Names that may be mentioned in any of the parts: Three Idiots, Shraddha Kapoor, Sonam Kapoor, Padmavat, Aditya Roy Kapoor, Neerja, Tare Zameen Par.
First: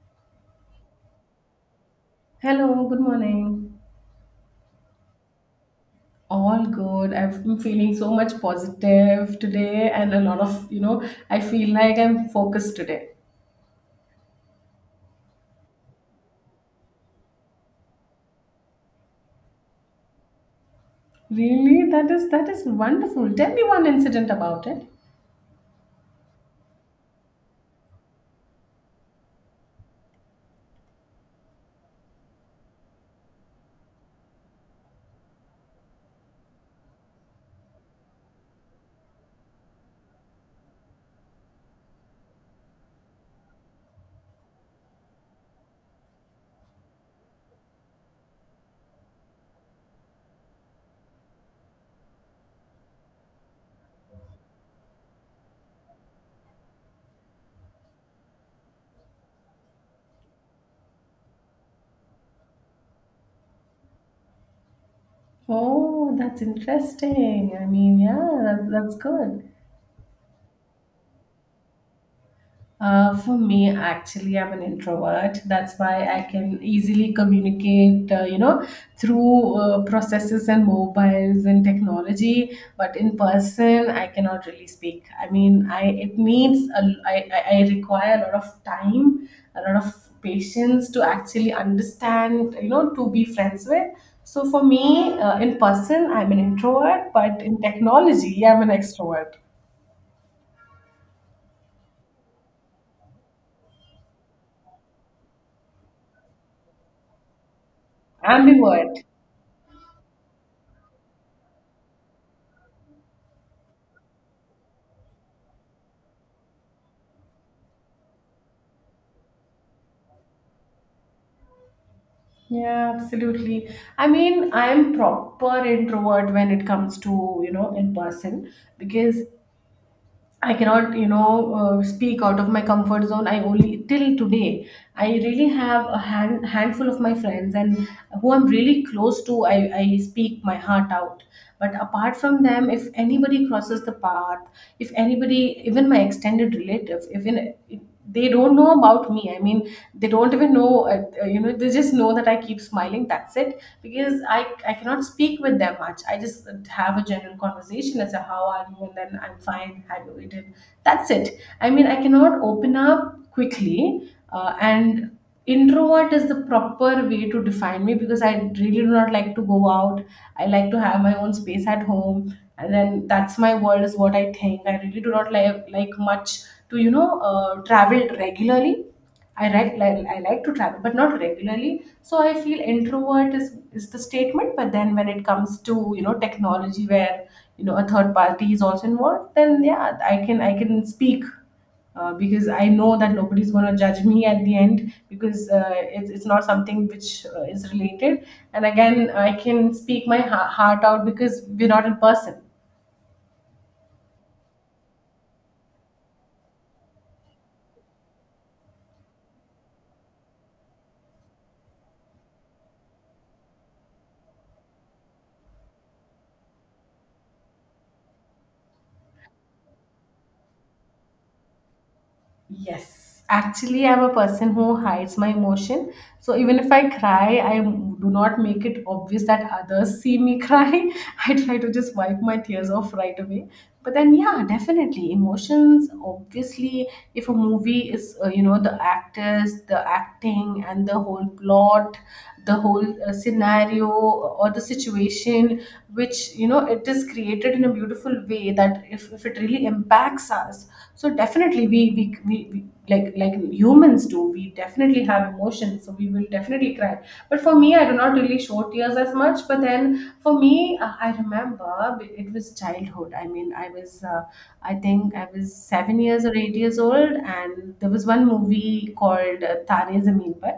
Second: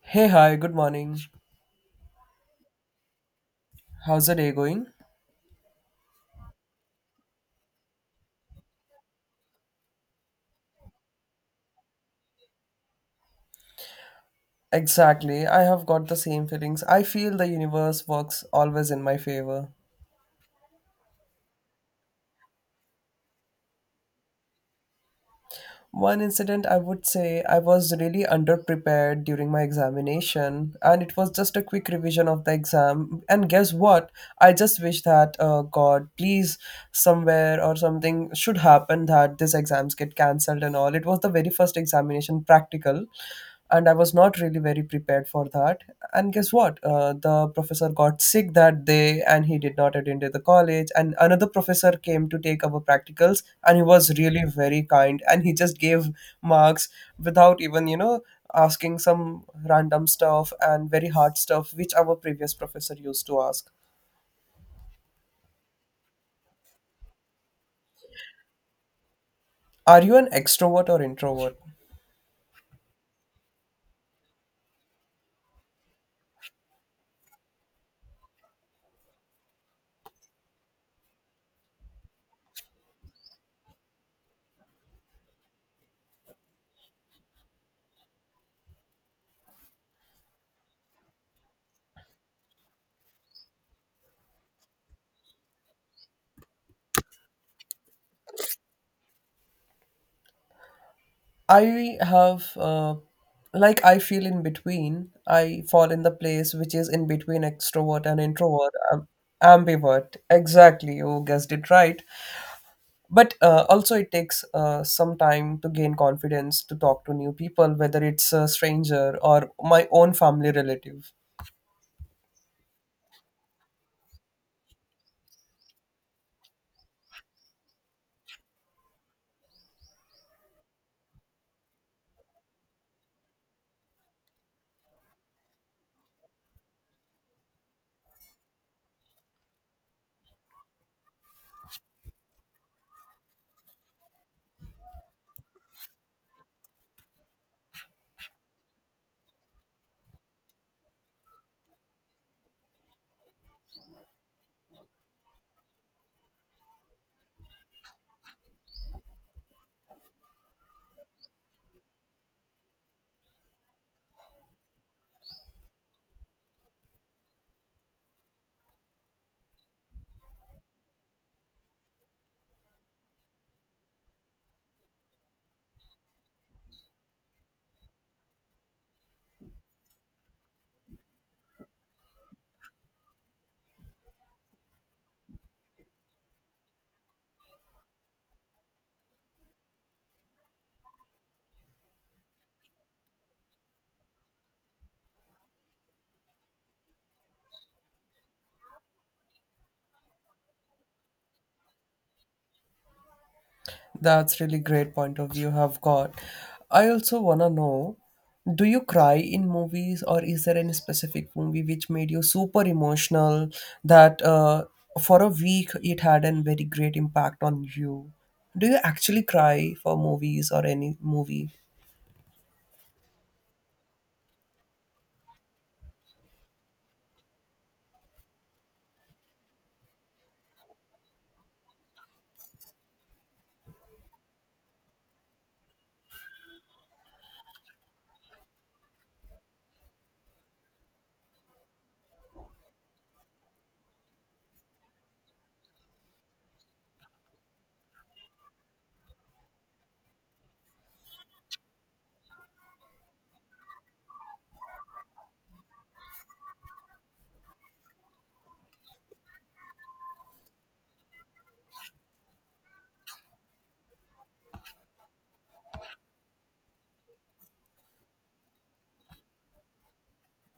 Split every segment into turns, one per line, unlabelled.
Hey, hi, good morning.
Hello, good morning.
How's the day going?
All good. I've been feeling so much positive today and a lot I feel like I'm focused today.
Exactly, I have got the same feelings. I feel the universe works always in my favor.
Really? That is wonderful. Tell me one incident about it.
One incident I would say, I was really underprepared during my examination, and it was just a quick revision of the exam. And guess what? I just wish that, God, please, somewhere or something should happen that these exams get cancelled and all. It was the very first examination practical, and I was not really very prepared for that. And guess what? The professor got sick that day and he did not attend to the college. And another professor came to take our practicals, and he was really very kind and he just gave marks without even asking some random stuff and very hard stuff which our previous professor used to ask.
Oh, that's interesting. I mean, yeah, that's good.
Are you an extrovert or introvert?
For me, actually, I'm an introvert. That's why I can easily communicate, through processes and mobiles and technology. But in person, I cannot really speak. I mean, I it needs a, I require a lot of time, a lot of patience to actually understand, you know, to be friends with. So for me, in person, I'm an introvert, but in technology, I'm an extrovert,
I have like, I feel in between. I fall in the place which is in between extrovert and introvert.
ambivert.
Ambivert, exactly, you guessed it right. But also it takes some time to gain confidence to talk to new people, whether it's a stranger or my own family relative.
Yeah, absolutely. I mean, I'm proper introvert when it comes to, you know, in person because I cannot, speak out of my comfort zone. I only till today, I really have a hand, handful of my friends and who I'm really close to, I speak my heart out. But apart from them, if anybody crosses the path, if anybody, even my extended relative, even they don't know about me. I mean, they don't even know they just know that I keep smiling, that's it, because I cannot speak with them much. I just have a general conversation as a how are you and then I'm fine, have you eaten. That's it. I mean, I cannot open up quickly and introvert is the proper way to define me because I really do not like to go out. I like to have my own space at home, and then that's my world is what I think. I really do not like much to travel regularly. I like, I like to travel but not regularly. So I feel introvert is the statement. But then when it comes to, you know, technology where you know a third party is also involved, then yeah, I can, I can speak because I know that nobody's going to judge me at the end, because it's not something which is related. And again, I can speak my heart out because we're not in person.
That's really great point of view have got. I also want to know, do you cry in movies, or is there any specific movie which made you super emotional that for a week it had a very great impact on you? Do you actually cry for movies or any movie?
Yes. Actually, I'm a person who hides my emotion. So even if I cry, I do not make it obvious that others see me cry. I try to just wipe my tears off right away. But then, yeah, definitely emotions. Obviously, if a movie is, the actors, the acting, and the whole plot, the whole scenario or the situation which you know it is created in a beautiful way, that if it really impacts us, so definitely we like humans do, we definitely have emotions, so we will definitely cry. But for me, I do not really show tears as much. But then for me, I remember it was childhood. I mean, I was I think I was 7 years or 8 years old, and there was one movie called Tare Zameen Par.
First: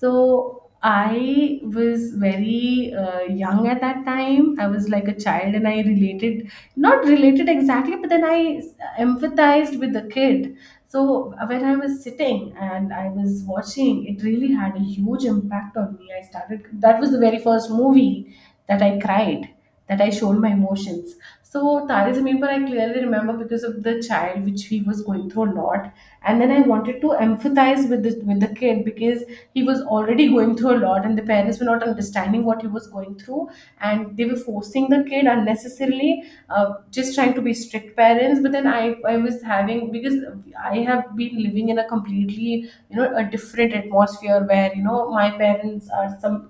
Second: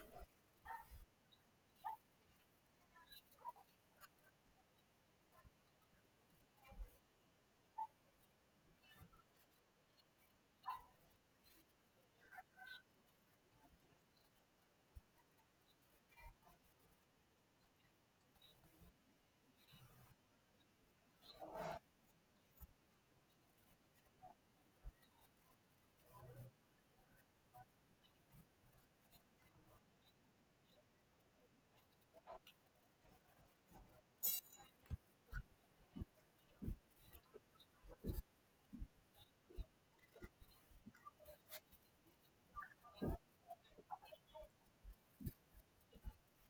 So I was very young at that time. I was like a child and I related, not related exactly, but then I empathized with the kid. So when I was sitting and I was watching, it really had a huge impact on me. I started, that was the very first movie that I cried, that I showed my emotions. So Tare Zameen Par I clearly remember because of the child which he was going through a lot, and then I wanted to empathize with the kid because he was already going through a lot, and the parents were not understanding what he was going through, and they were forcing the kid unnecessarily, just trying to be strict parents. But then I was having because I have been living in a completely you know a different atmosphere where you know my parents are some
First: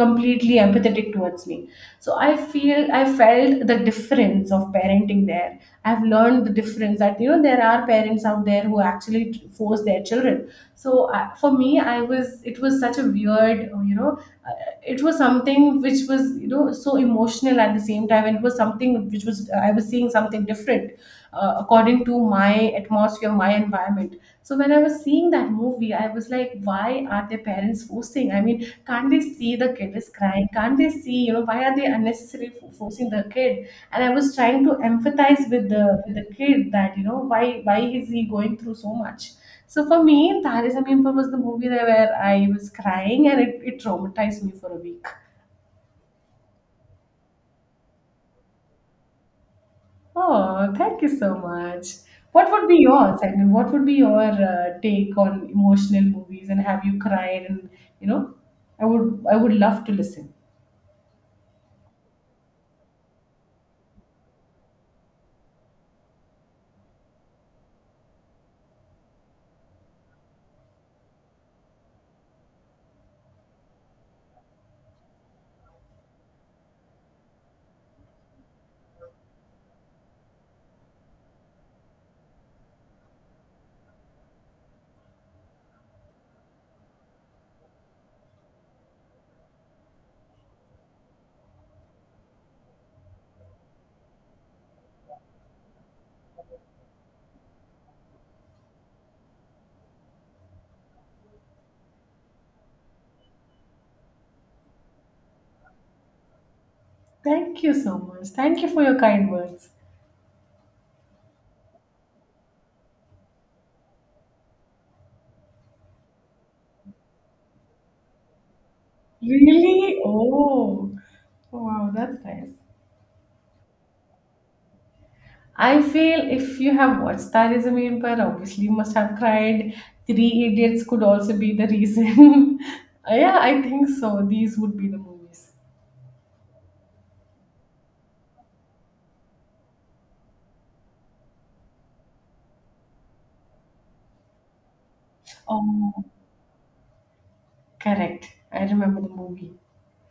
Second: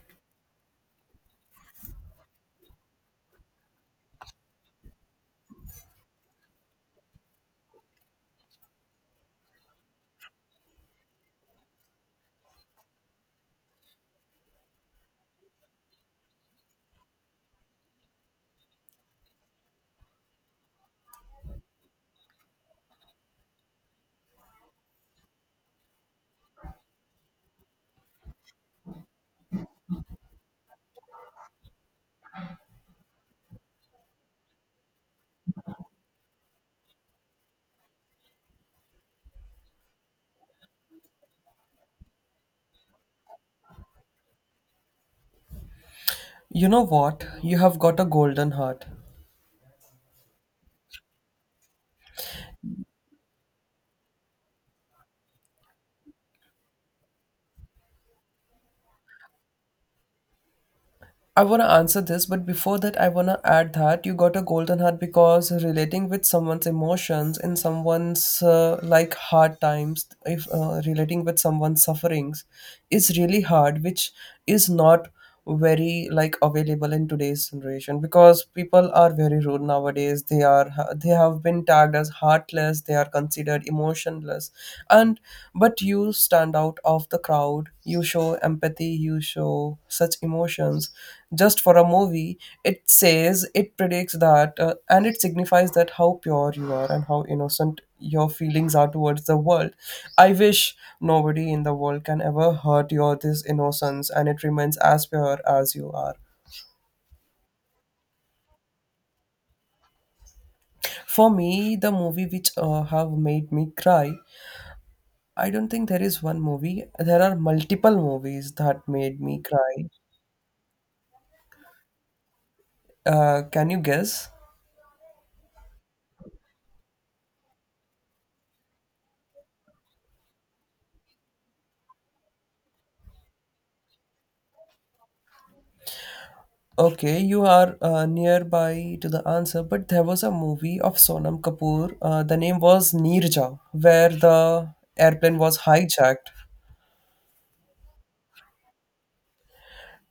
completely empathetic towards me. So I feel, I felt the difference of parenting there. I've learned the difference that you know there are parents out there who actually force their children. So for me, I was, it was such a weird it was something which was you know so emotional at the same time, and it was something which was I was seeing something different according to my my atmosphere, my environment. So when I was seeing that movie, I was like, why are their parents forcing? I mean, can't they see the kid is crying? Can't they see, you know, why are they unnecessarily forcing the kid? And I was trying to empathize with the kid, that you know why is he going through so much. So for me, Taris Amin was the movie that where I was crying and it traumatized me for a week.
You know what, you have got a golden heart.
Oh, thank you so much. What would be yours? I mean, what would be your take on emotional movies? And have you cried? And you know, I would love to listen.
I want to answer this, but before that, I want to add that you got a golden heart because relating with someone's emotions in someone's like hard times, if relating with someone's sufferings is really hard, which is not very like available in today's generation, because people are very rude nowadays. They have been tagged as heartless. They are considered motionless, and but you stand out of the crowd. You show empathy, you show such emotions just for a movie. It says, it predicts that and it signifies that how pure you are and how innocent your feelings are towards the world. I wish nobody in the world can ever hurt your this innocence, and it remains as pure as you are.
Thank you so much. Thank you for your kind words.
For me, the movie which have made me cry, I don't think there is one movie. There are multiple movies that made me cry.
Really? Oh, wow, that's nice.
Can you guess?
I feel if you have watched Star is a Main Pair, obviously you must have cried. Three Idiots could also be the reason. Yeah, I think so. These would be the movies.
Okay, you are nearby to the answer, but there was a movie of Sonam Kapoor. The name was Neerja, where the airplane was
Oh,
hijacked.
correct. I remember the movie.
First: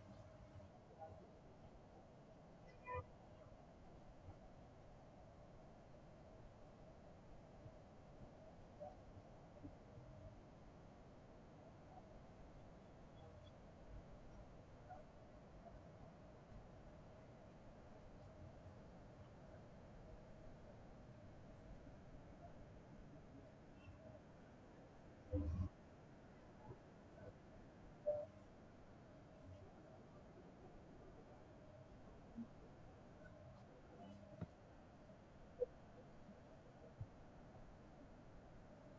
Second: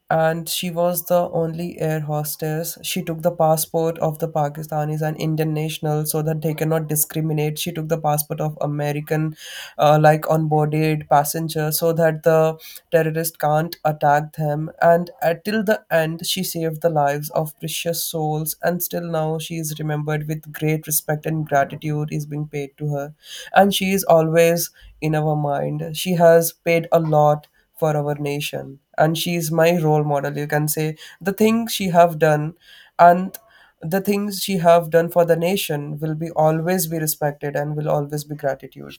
And she was the only air hostess. She took the passport of the Pakistanis and Indian nationals so that they cannot discriminate. She took the passport of American, like onboarded passengers, so that the terrorist can't attack them. And at till the end, she saved the lives of precious souls. And still now, she is remembered with great respect and gratitude is being paid to her. And she is always in our mind. She has paid a lot for our nation, and she is my role model, you can say. The things she have done, and the things she have done for the nation will be always be respected and will always be gratitude.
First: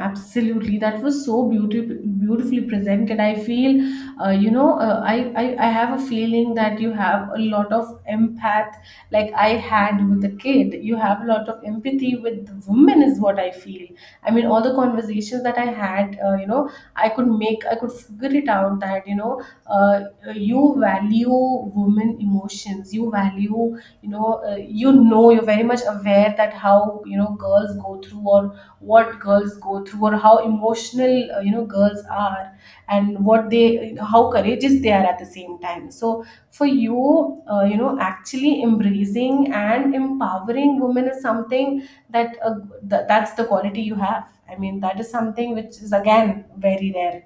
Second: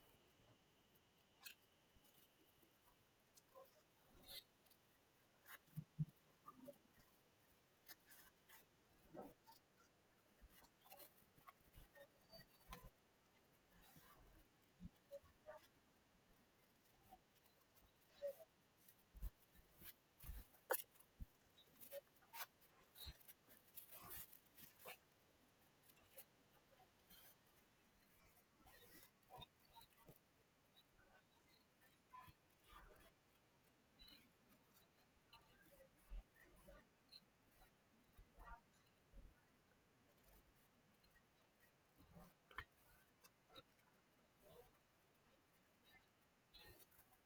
Absolutely, that was so beautiful, beautifully presented. I feel, I have a feeling that you have a lot of empath, like I had with the kid. You have a lot of empathy with the woman, is what I feel. I mean, all the conversations that I had, I could figure it out that you know, you value women emotions. You value, you're very much aware that how you know girls go through, or what girls go through, or how emotional girls are, and what they how courageous they are at the same time. So for you, you know actually embracing and empowering women is something that that's the quality you have. I mean, that is something which is again very rare.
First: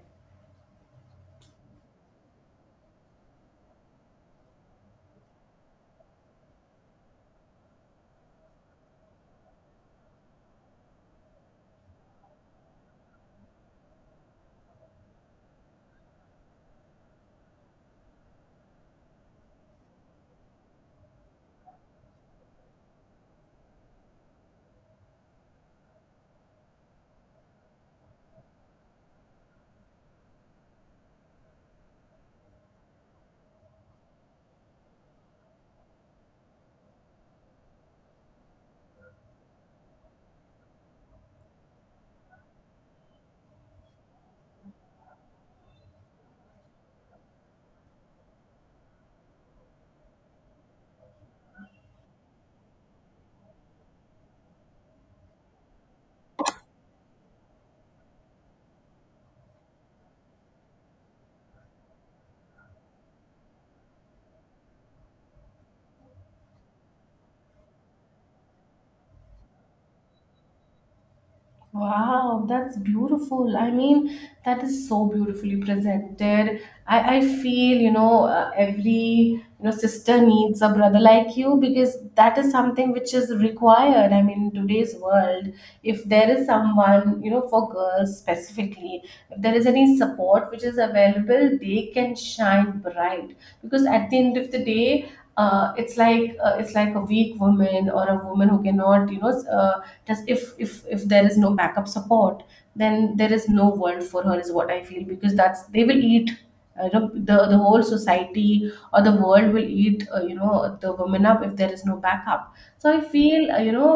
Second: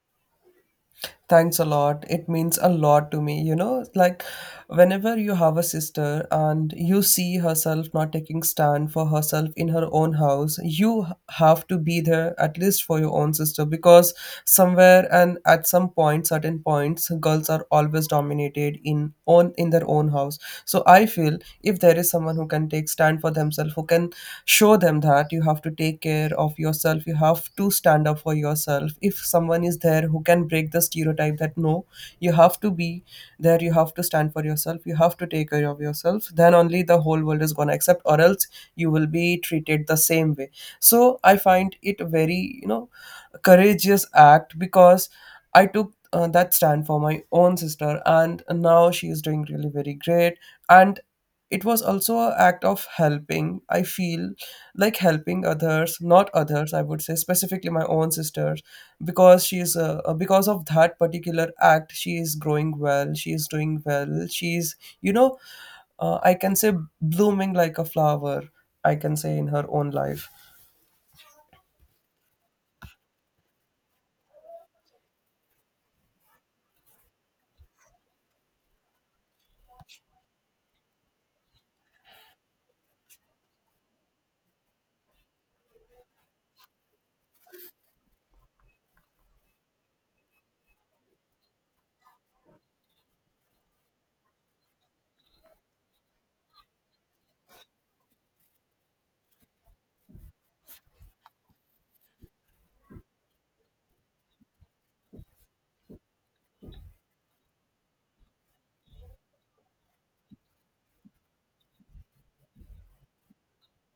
Thanks a lot. It means a lot to me. You know, like whenever you have a sister and you see herself not taking stand for herself in her own house, you h- have to be there at least for your own sister, because somewhere and at some point, certain points, girls are always dominated in own in their own house. So I feel if there is someone who can take stand for themselves, who can show them that you have to take care of yourself, you have to stand up for yourself, if someone is there who can break the stereotype that no, you have to be there, you have to stand for yourself, you have to take care of yourself, then only the whole world is going to accept, or else you will be treated the same way. So I find it very, you know, courageous act, because I took that stand for my own sister, and now she is doing really very great. And it was also an act of helping. I feel like helping others, not others, I would say specifically my own sisters, because she is because of that particular act, she is growing well. She is doing well. She is, you know, I can say blooming like a flower. I can say in her own life.
Wow, that's beautiful. I mean, that is so beautifully presented. I feel, you know, you know, sister needs a brother like you because that is something which is required. I mean, in today's world, if there is someone, you know, for girls specifically, if there is any support which is available, they can shine bright because at the end of the day, it's like a weak woman, or a woman who cannot, you know, s- just if there is no backup support, then there is no world for her is what I feel, because that's they will eat you know, the whole society or the world will eat you know the women up if there is no backup. So I feel, you know,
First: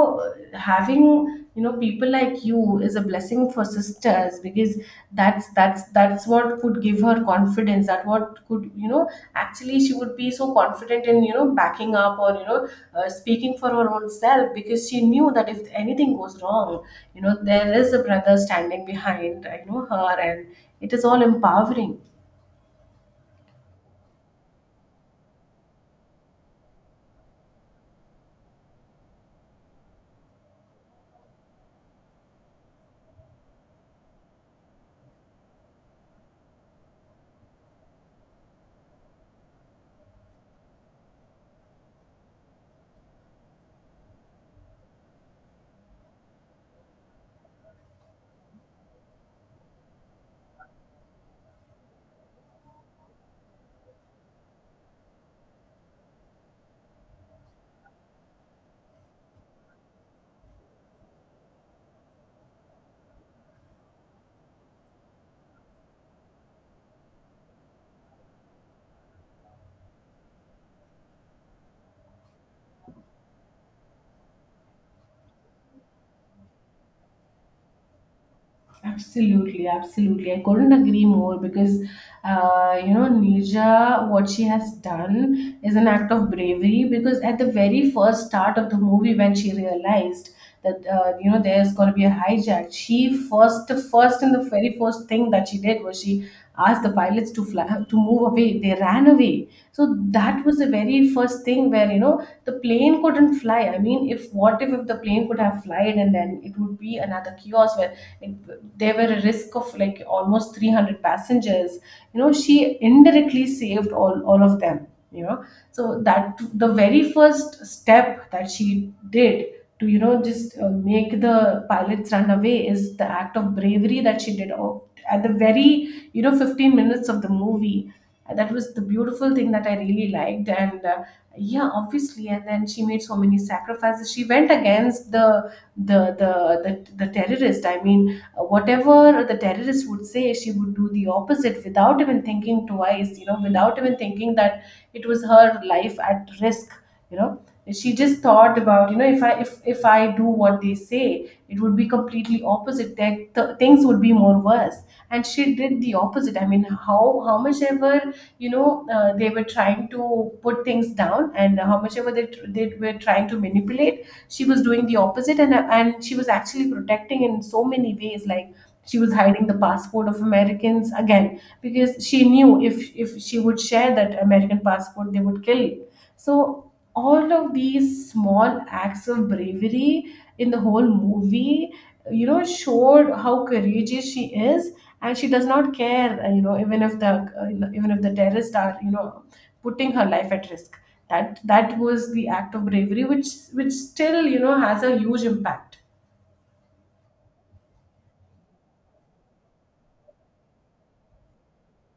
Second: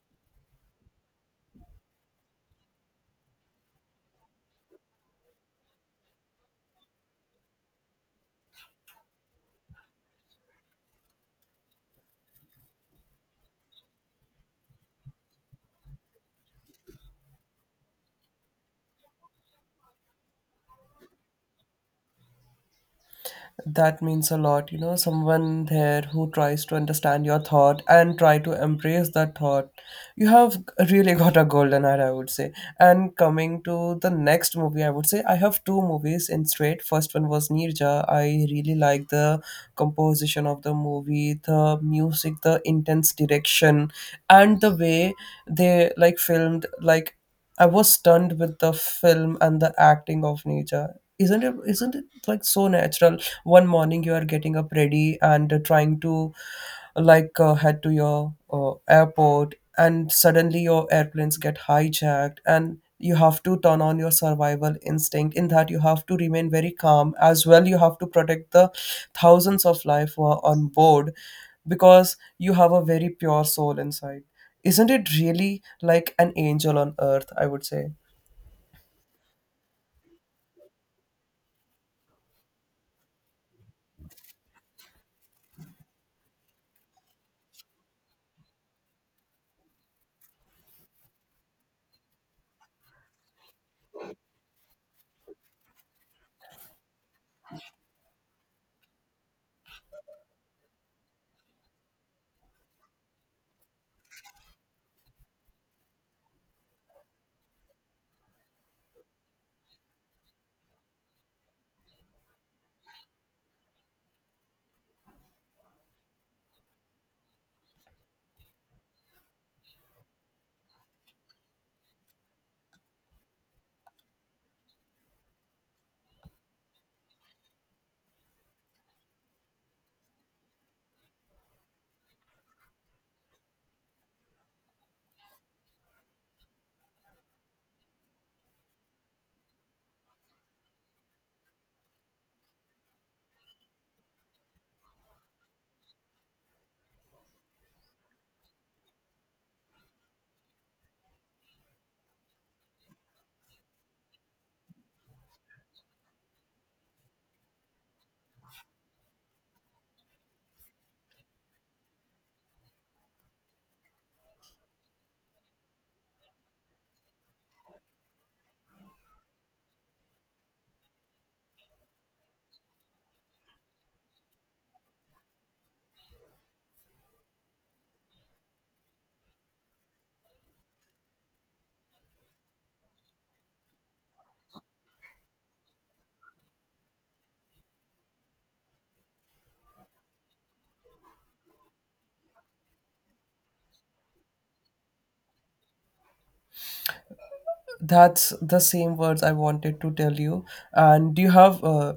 having you know people like you is a blessing for sisters because that's what could give her confidence, that what could you know actually she would be so confident in you know backing up or you know speaking for her own self, because she knew that if anything goes wrong, you know there is a brother standing behind you know her, and it is all empowering.
That means a lot. You know, someone there who tries to understand your thought and try to embrace that thought. You have really got a golden hour, I would say. And coming to the next movie, I would say I have two movies in straight. First one was Nirja. I really like the composition of the movie, the music, the intense direction, and the way they like filmed, like I was stunned with the film and the acting of Nirja. Isn't it, isn't it like so natural? One morning you are getting up ready and trying to like head to your airport, and suddenly your airplanes get hijacked and you have to turn on your survival instinct. In that, you have to remain very calm as well. You have to protect the thousands of life who are on board because you have a very pure soul inside. Isn't it really like an angel on earth, I would say.
Absolutely, absolutely. I couldn't agree more because, you know, Nija, what she has done is an act of bravery, because at the very first start of the movie, when she realized that, you know, there's going to be a hijack, she first, first and the very first thing that she did was she asked the pilots to fly, to move away. They ran away. So that was the very first thing where, you know, the plane couldn't fly. I mean, if what if the plane could have flied, and then it would be another chaos where like, there were a risk of like almost 300 passengers. You know, she indirectly saved all of them, you know, so that the very first step that she did to you know just make the pilots run away is the act of bravery that she did at the very you know 15 minutes of the movie. And that was the beautiful thing that I really liked. And yeah, obviously, and then she made so many sacrifices. She went against the the the, the terrorist. I mean, whatever the terrorist would say, she would do the opposite without even thinking twice, you know, without even thinking that it was her life at risk, you know. She just thought about, you know, if I do what they say, it would be completely opposite. Things would be more worse, and she did the opposite. I mean, how much ever they were trying to put things down, and how much ever they were trying to manipulate. She was doing the opposite, and she was actually protecting in so many ways. Like, she was hiding the passport of Americans, again, because she knew if she would share that American passport, they would kill it. So all of these small acts of bravery in the whole movie, you know, showed how courageous she is. And she does not care, you know, even if the terrorists are, you know, putting her life at risk. That was the act of bravery which still, you know, has a huge impact.
That's the same words I wanted to tell you. And you have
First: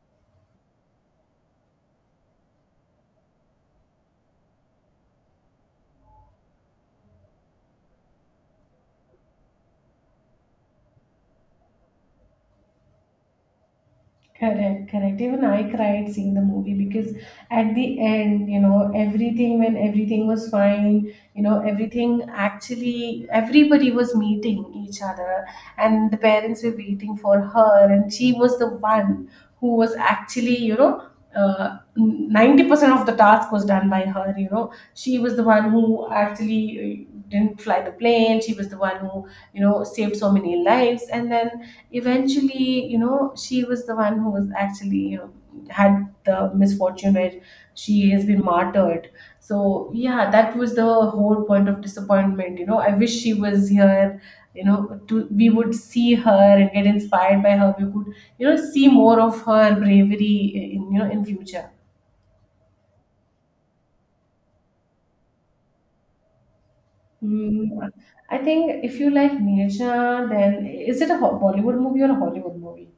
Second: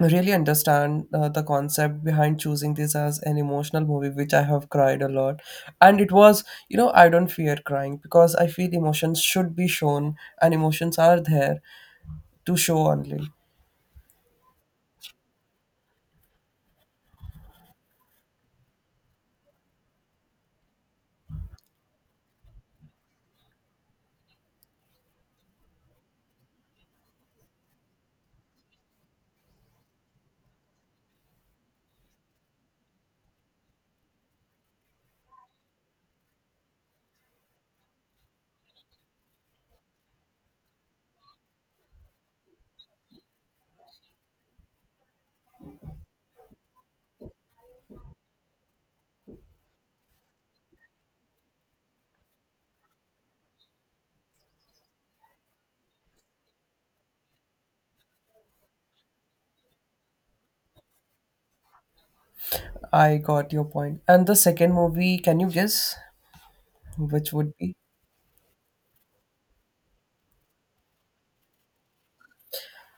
really understand the concept behind choosing this as an emotional movie, which I have cried a lot. And it was, you know, I don't fear crying because I feel emotions should be shown and emotions are there to show only.
Correct, correct. Even I cried seeing the movie because at the end, you know, everything, when everything was fine, you know, everything, actually everybody was meeting each other and the parents were waiting for her, and she was the one who was actually, you know, 90% of the task was done by her, you know. She was the one who actually didn't fly the plane, she was the one who, you know, saved so many lives. And then eventually, you know, she was the one who was actually, you know, had the misfortune where she has been martyred. So yeah, that was the whole point of disappointment. You know, I wish she was here, you know, to, we would see her and get inspired by her, we could, you know, see more of her bravery in, you know, in future.
I got your point. And the second movie, can you guess which would be?
Hmm. I think if you like Neerja, then is it a Bollywood movie or a Hollywood movie?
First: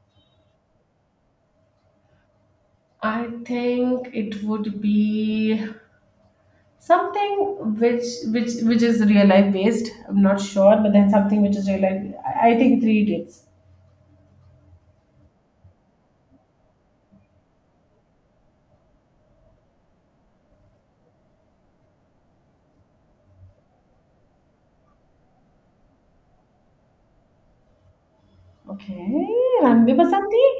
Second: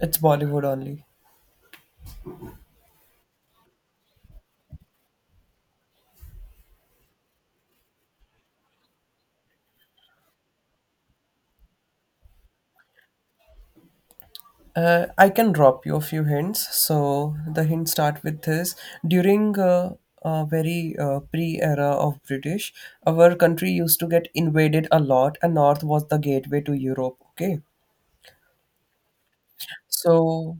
It's Bollywood only.
I think it would be something which, which is real life based. I'm not sure, but then something which is real life. I think three idiots.
I can drop you a few hints. So the hints start with this: during a very pre-era of British, our country used to get invaded a lot, and North was the gateway to Europe. Okay,
Okay. Ranbir, Basanti.
so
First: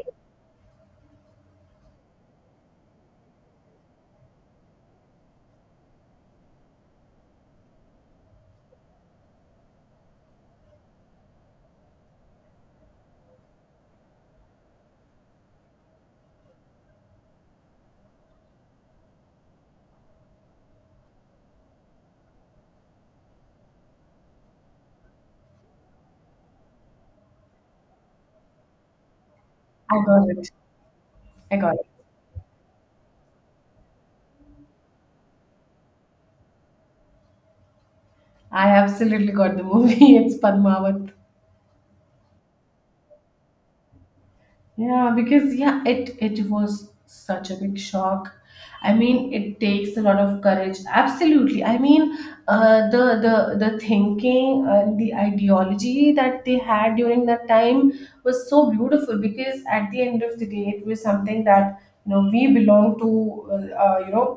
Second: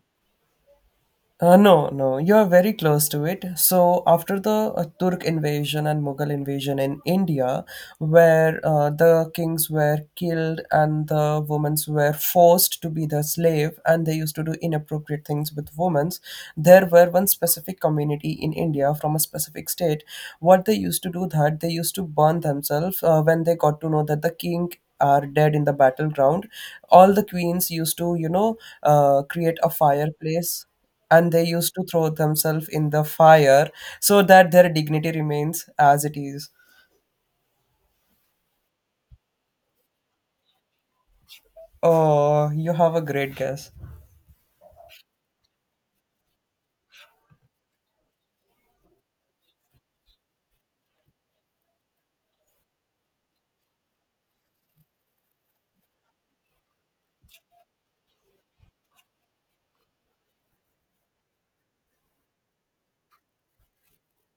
uh, no, no, you are very close to it. So, after the Turk invasion and Mughal invasion in India, where the kings were killed and the women were forced to be the slave and they used to do inappropriate things with women, there were one specific community in India from a specific state. What they used to do that they used to burn themselves when they got to know that the king are dead in the battleground. All the queens used to, you know, create a
I got it.
fireplace, and they
I
used
got
to
it.
throw themselves in the fire so that their dignity remains as it is.
I absolutely got the movie. It's Padmavat.
Oh, you have a great guess.
Yeah, because yeah, it was such a big shock. I mean, it takes a lot of courage. Absolutely. I mean, the thinking, the ideology that they had during that time was so beautiful, because at the end of the day, it was something that, you know, we belong to, uh, you know,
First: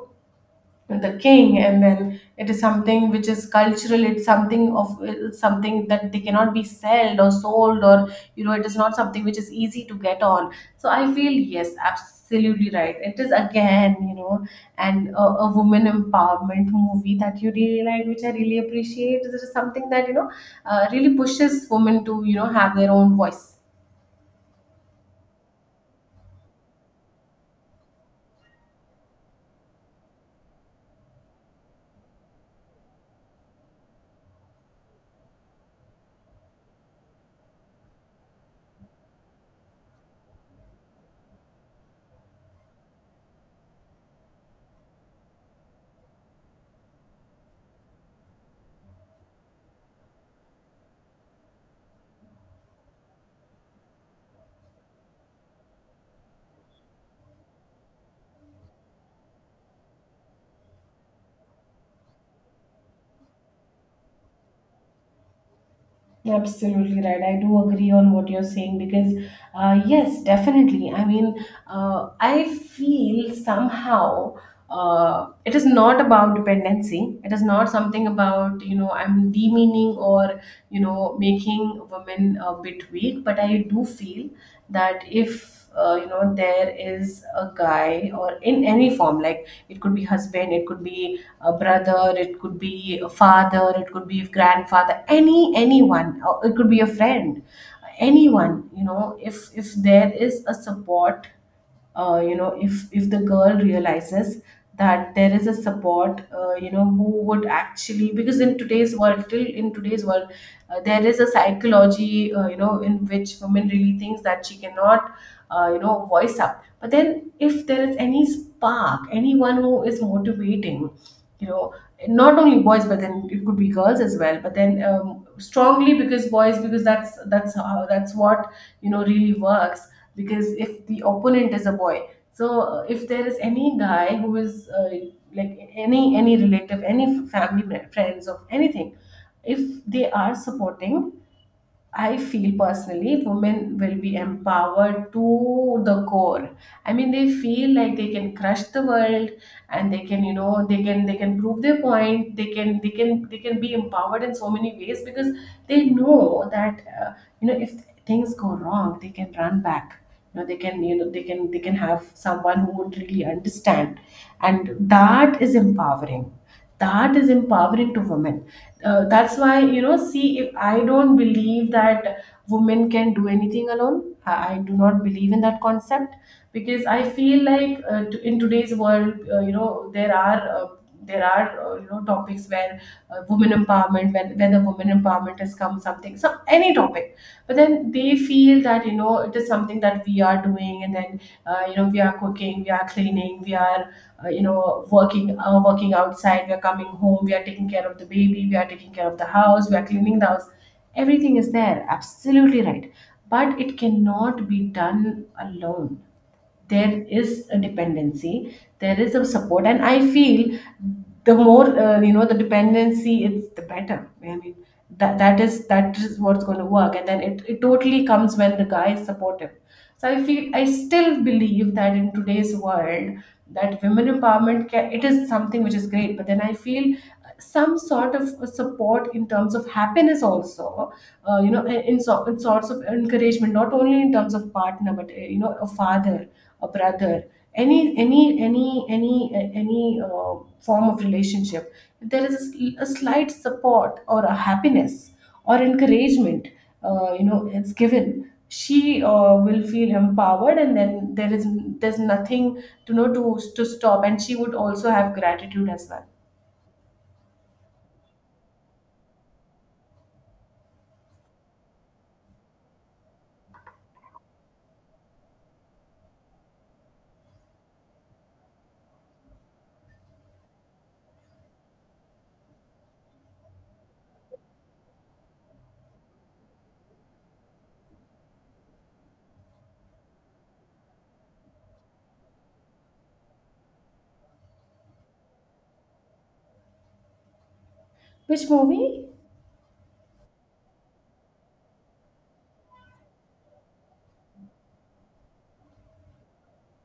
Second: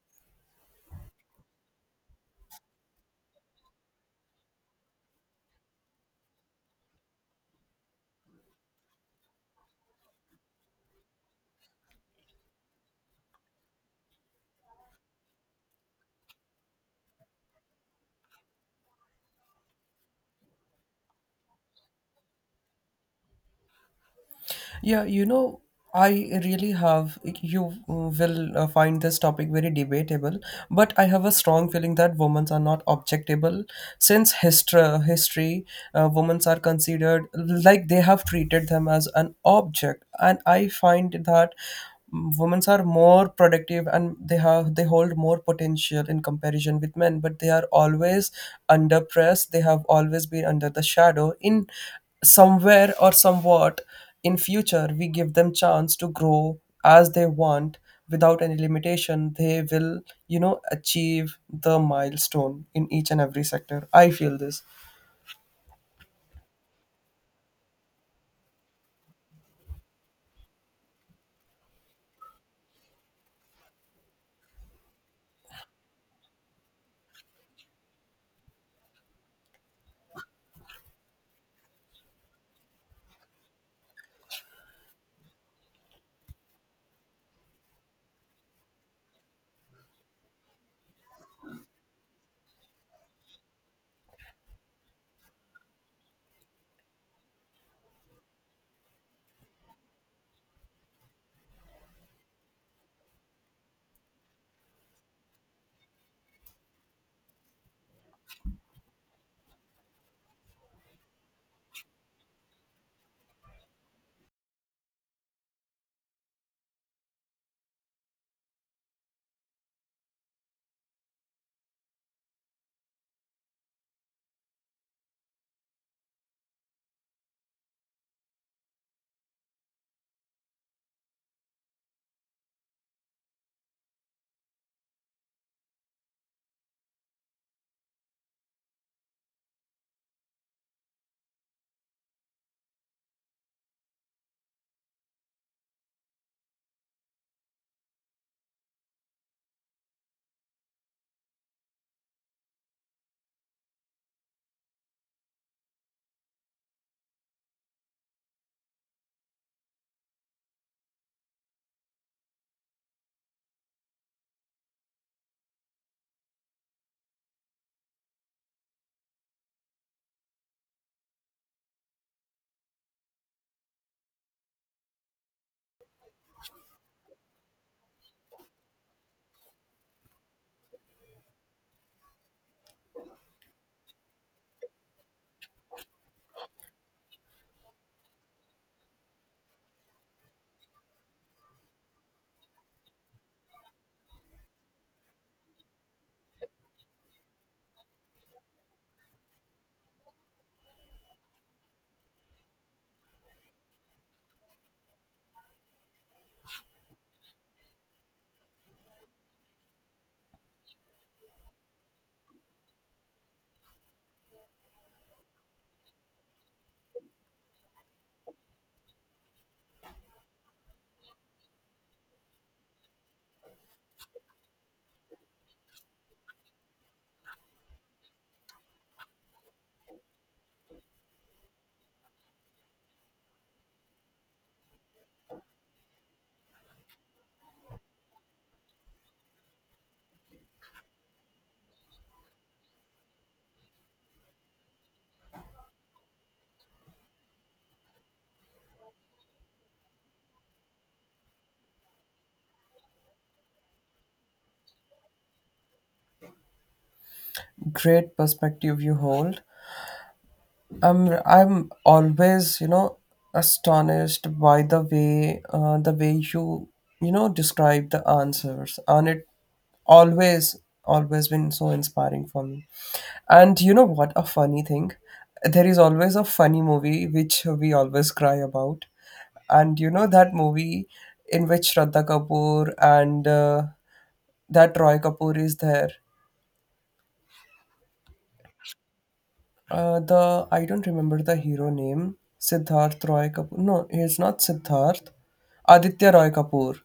the king. And then it is something which is cultural, it's something of, it's something that they cannot be sold or sold, or you know, it is not something which is easy to get on. So I feel yes, absolutely right, it is again, you know, and a woman empowerment movie that you really like, which I really appreciate. It is something that, you know, really pushes women to, you know, have their own voice.
Yeah, you know, I really have. You will find this topic very debatable, but I have a strong feeling that women are not objectable. Since history, women are considered like they have treated them as an object, and I find that women are more productive and they hold more potential in comparison with men, but they are always under press. They have always been under the shadow in somewhere or somewhat. In future, we give them chance to grow as they want without any limitation. They will, you know, achieve the milestone in each and every sector. I feel this.
Absolutely right. I do agree on what you're saying because, yes, definitely. I mean, I feel somehow it is not about dependency. It is not something about, you know, I'm demeaning or, you know, making women a bit weak, but I do feel that if, you know, there is a guy, or in any form, like it could be husband, it could be a brother, it could be a father, it could be a grandfather, anyone, or it could be a friend, anyone, you know, if there is a support, you know, if the girl realizes that there is a support, you know, who would actually, because in today's world, there is a psychology, you know, in which women really thinks that she cannot, you know, voice up. But then if there is any spark, anyone who is motivating, you know, not only boys, but then it could be girls as well. But then strongly because boys, because that's how, that's what, you know, really works, because if the opponent is a boy. So if there is any guy who is like any relative, any family, friends, of anything, if they are supporting, I feel personally women will be empowered to the core. I mean, they feel like they can crush the world, and they can, you know, they can, they can prove their point, they can, they can, they can be empowered in so many ways, because they know that, you know, if things go wrong, they can run back, you know, they can, you know, they can, they can have someone who would really understand. And that is empowering, that is empowering to women. Uh, that's why, you know, see, if I don't believe that women can do anything alone. I do not believe in that concept, because I feel like, in today's world, you know, there are, you know, topics where, women empowerment has come something. So some any topic, but then they feel that, you know, it is something that we are doing. And then, you know, we are cooking, we are cleaning, we are, you know, working, working outside, we are coming home, we are taking care of the baby, we are taking care of the house, we are cleaning the house, everything is there, absolutely right. But it cannot be done alone. There is a dependency, there is a support. And I feel the more, you know, the dependency, it's the better. I mean, that is, that is what's going to work. And then it totally comes when the guy is supportive. So I feel I still believe that in today's world, that women empowerment can, it is something which is great, but then I feel some sort of support in terms of happiness also, you know, in sorts of encouragement, not only in terms of partner, but you know, a father, a brother, any form of relationship. If there is a, a slight support or a happiness or encouragement, you know, it's given, she will feel empowered. And then there is, there's nothing to know, to stop, and she would also have gratitude as well.
Great perspective you hold. I'm always, you know, astonished by the way you, you know, describe the answers, and it always always been so inspiring for me. And you know what a funny thing, there is always a funny movie which we always cry about, and you know that movie in which Shraddha Kapoor and that Roy Kapoor is there.
Which movie?
The I don't remember the hero name. Siddharth Roy Kapoor. No, it's not Siddharth. Aditya Roy Kapoor.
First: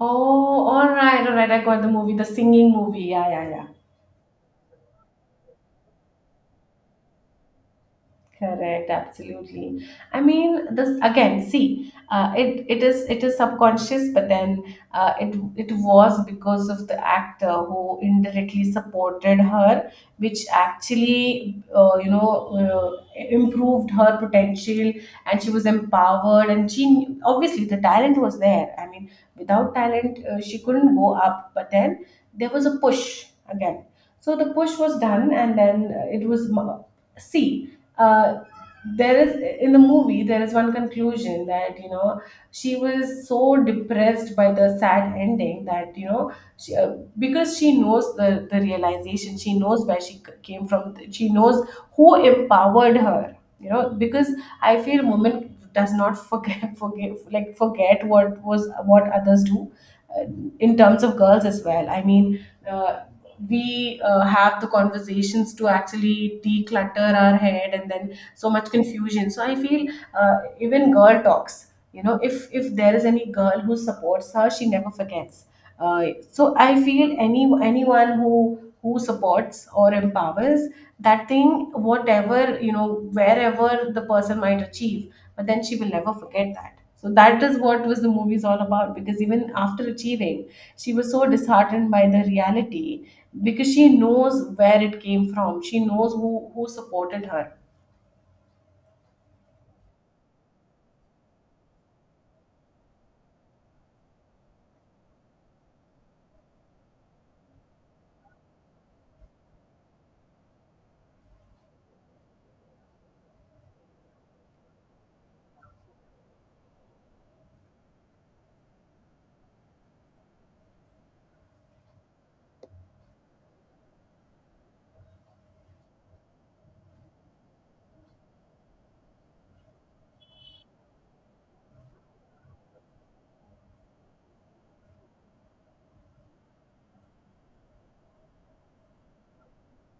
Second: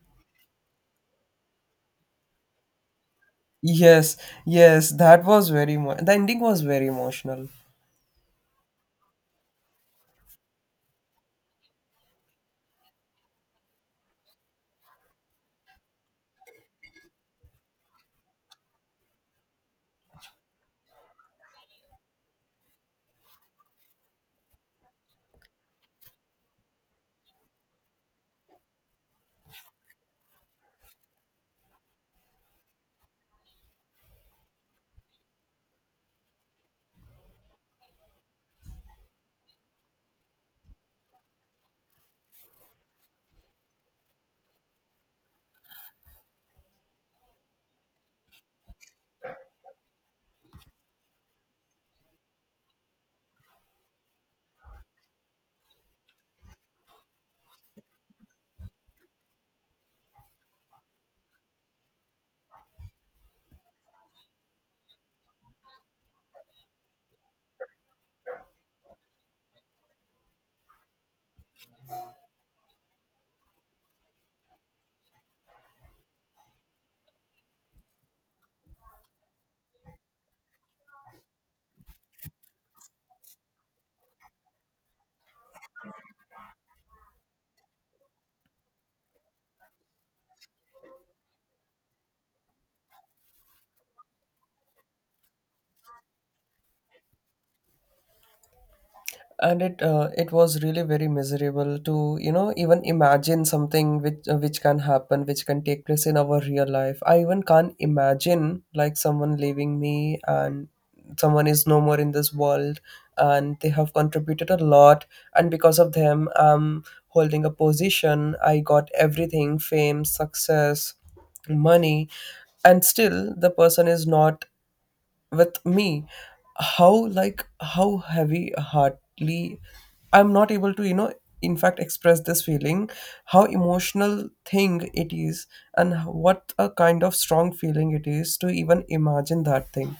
Oh, alright, alright. I got the movie, the singing movie. Yeah, yeah, yeah.
Yes, yes, that was very. The ending was very emotional.
Correct, absolutely. I mean, this again. See, it is, it is subconscious, but then it, it was because of the actor who indirectly supported her, which actually, you know, improved her potential, and she was empowered. And she knew, obviously the talent was there. I mean, without talent, she couldn't go up. But then there was a push, again. So the push was done. And then it was, see, uh, there is, in the movie there is one conclusion that, you know, she was so depressed by the sad ending that, you know, she, because she knows the realization, she knows where came from, she knows who empowered her, you know, because I feel women does not forget forget, like, forget what was, what others do, uh, in terms of girls as well. I mean, we have the conversations to actually declutter our head, and then so much confusion. So I feel, even girl talks, you know, if there is any girl who supports her, she never forgets, uh, so I feel any anyone who supports or empowers, that thing, whatever, you know, wherever the person might achieve, but then she will never forget that. So that is what was the movie's all about, because even after achieving, she was so disheartened by the reality, because she knows where it came from, she knows who supported her.
And it it was really very miserable to, you know, even imagine something which can happen, which can take place in our real life. I even can't imagine, like, someone leaving me and someone is no more in this world, and they have contributed a lot, and because of them I'm holding a position. I got everything, fame, success, money, and still the person is not with me. How, like, how heavy heartedly, I'm not able to, you know, in fact express this feeling. How emotional thing it is, and what a kind of strong feeling it is to even imagine that thing.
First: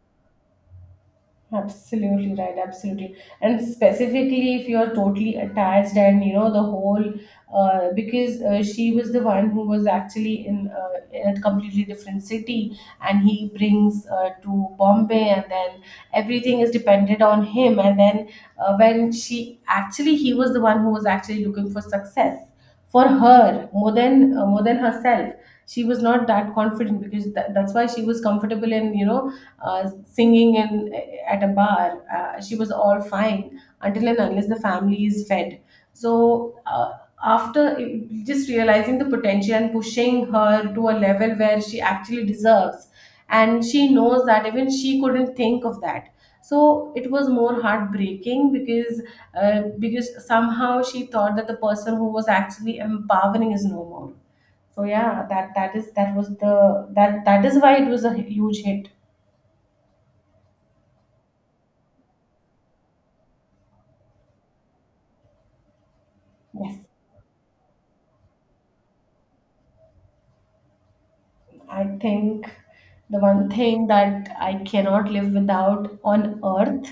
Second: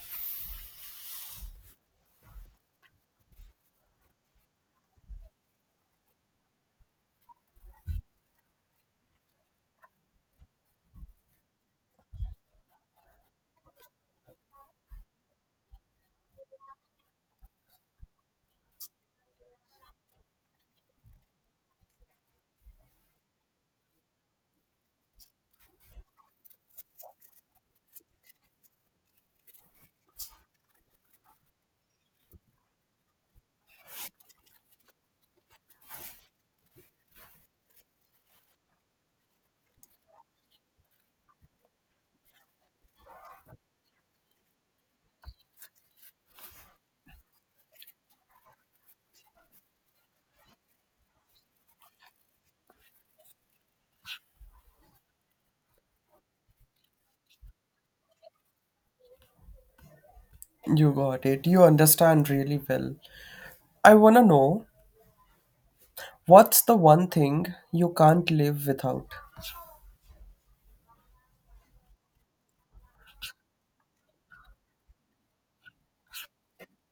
Absolutely right, absolutely. And specifically, if you're totally attached, and you know the whole, because she was the one who was actually in a completely different city, and he brings, to Bombay, and then everything is dependent on him. And then when she actually, he was the one who was actually looking for success for her more than, more than herself. She was not that confident, because that's why she was comfortable in, you know, singing in at a bar. She was all fine until and unless the family is fed. So after just realizing the potential and pushing her to a level where she actually deserves, and she knows that even she couldn't think of that. So it was more heartbreaking, because somehow she thought that the person who was actually empowering is no more. So yeah, that is, that was the, that is why it was a huge hit.
You got it. You understand really well. I want to know, what's the
Yes,
one thing you can't live without?
I think the one thing that I cannot live without on earth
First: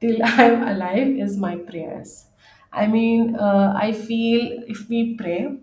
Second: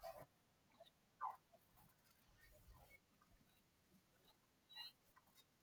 till I'm alive is my prayers. I mean, I feel if we pray,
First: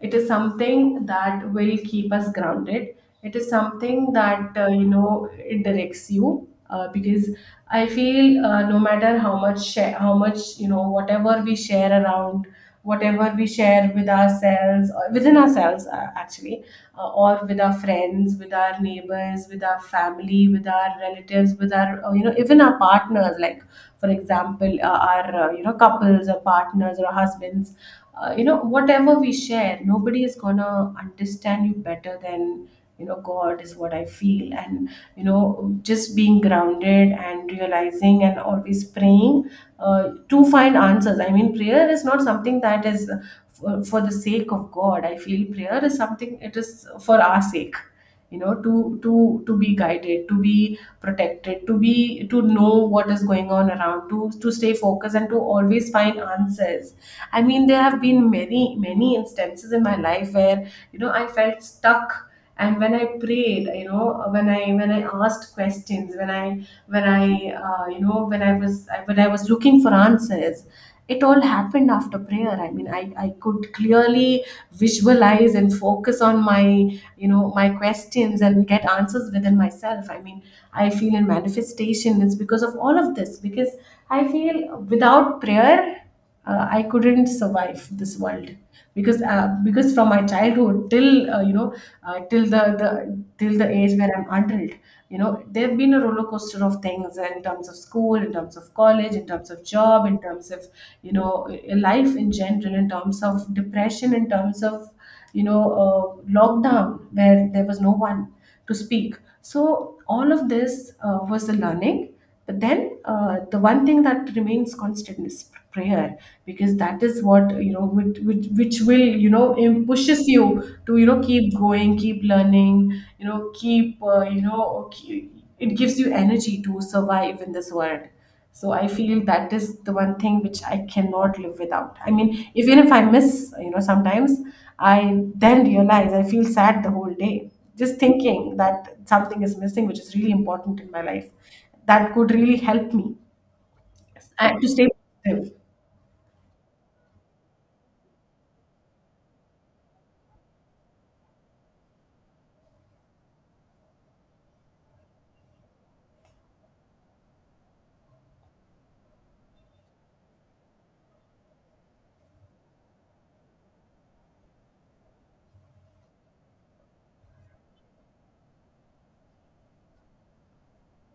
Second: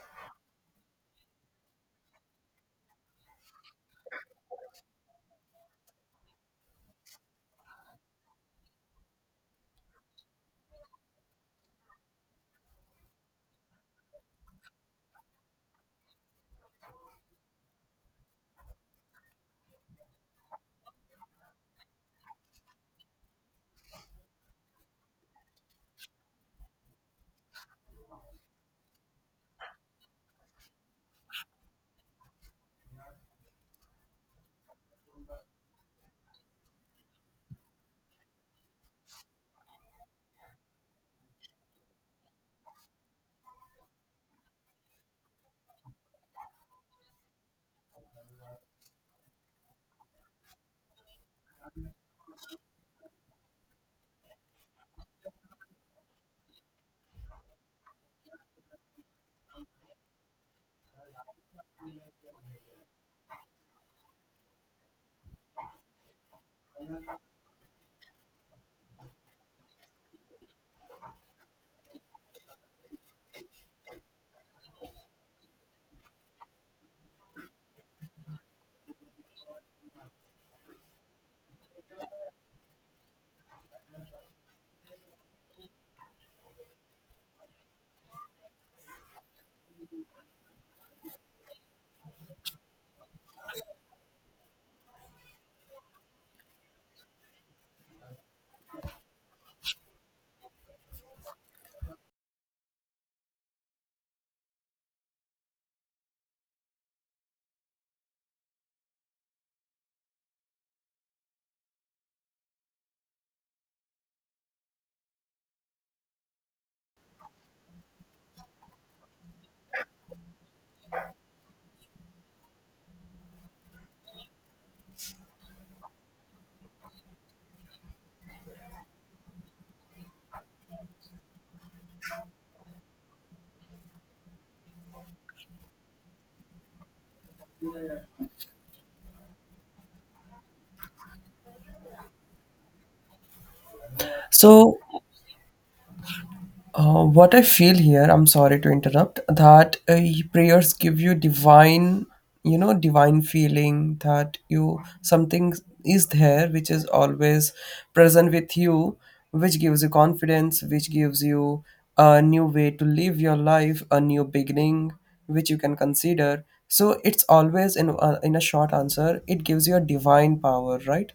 it is something that will keep us grounded. It is something that, you know, it directs you. Because I feel, no matter how much share, how much, you know, whatever we share around, whatever we share with ourselves or within ourselves, actually, or with our friends, with our neighbors, with our family, with our relatives, with our, you know, even our partners, like for example, our you know, couples or partners or husbands, you know, whatever we share, nobody is gonna understand you better than, you know, god, is what I feel. And you know, just being grounded and realizing and always praying, to find answers. I mean, prayer is not something that is, for the sake of god. I feel prayer is something, it is for our sake. You know, to be guided, to be protected, to be to know what is going on around, to stay focused, and to always find answers. I mean, there have been many, many instances in my life where, you know, I felt stuck. And when I prayed, you know, when I asked questions, when I you know, when I was looking for answers, it all happened after prayer. I mean, I could clearly visualize and focus on my, you know, my questions, and get answers within myself. I mean, I feel in manifestation. It's because of all of this. Because I feel without prayer, I couldn't survive this world. Because because from my childhood till, you know, till the till the age where I'm adult, you know, there have been a roller coaster of things in terms of school, in terms of college, in terms of job, in terms of, you know, life in general, in terms of depression, in terms of, you know, lockdown where there was no one to speak. So all of this was a learning. But then the one thing that remains constant is prayer, because that is what, you know, which will, you know, pushes you to, you know, keep going, keep learning, you know, keep, it gives you energy to survive in this world. So I feel that is the one thing which I cannot live without. I mean, even if I miss, you know, sometimes I then realize, I feel sad the whole day. Just thinking that something is missing, which is really important in my life, that could really help me to
So
stay positive.
What I feel here, I'm sorry to interrupt, that prayers give you divine, you know, divine feeling that you something is there which is always present with you, which gives you confidence, which gives you a new way to live your life, a new beginning, which you can consider. So it's always in a short answer, it gives you a divine power, right?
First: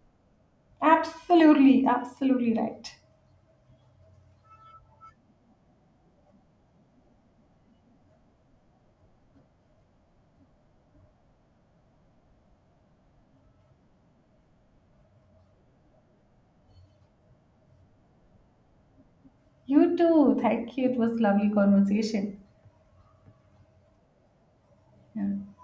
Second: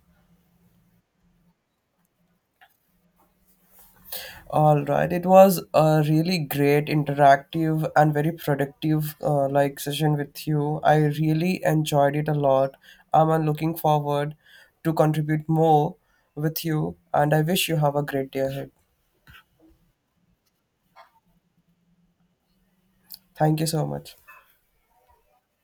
Absolutely, absolutely right.
All right. It was a really great, interactive, and very productive like session with you. I really enjoyed it a lot. I'm looking forward to contribute more with you, and I wish you have a great day ahead.
You too. Thank you. It was lovely conversation.
Thank you so much.
Yeah.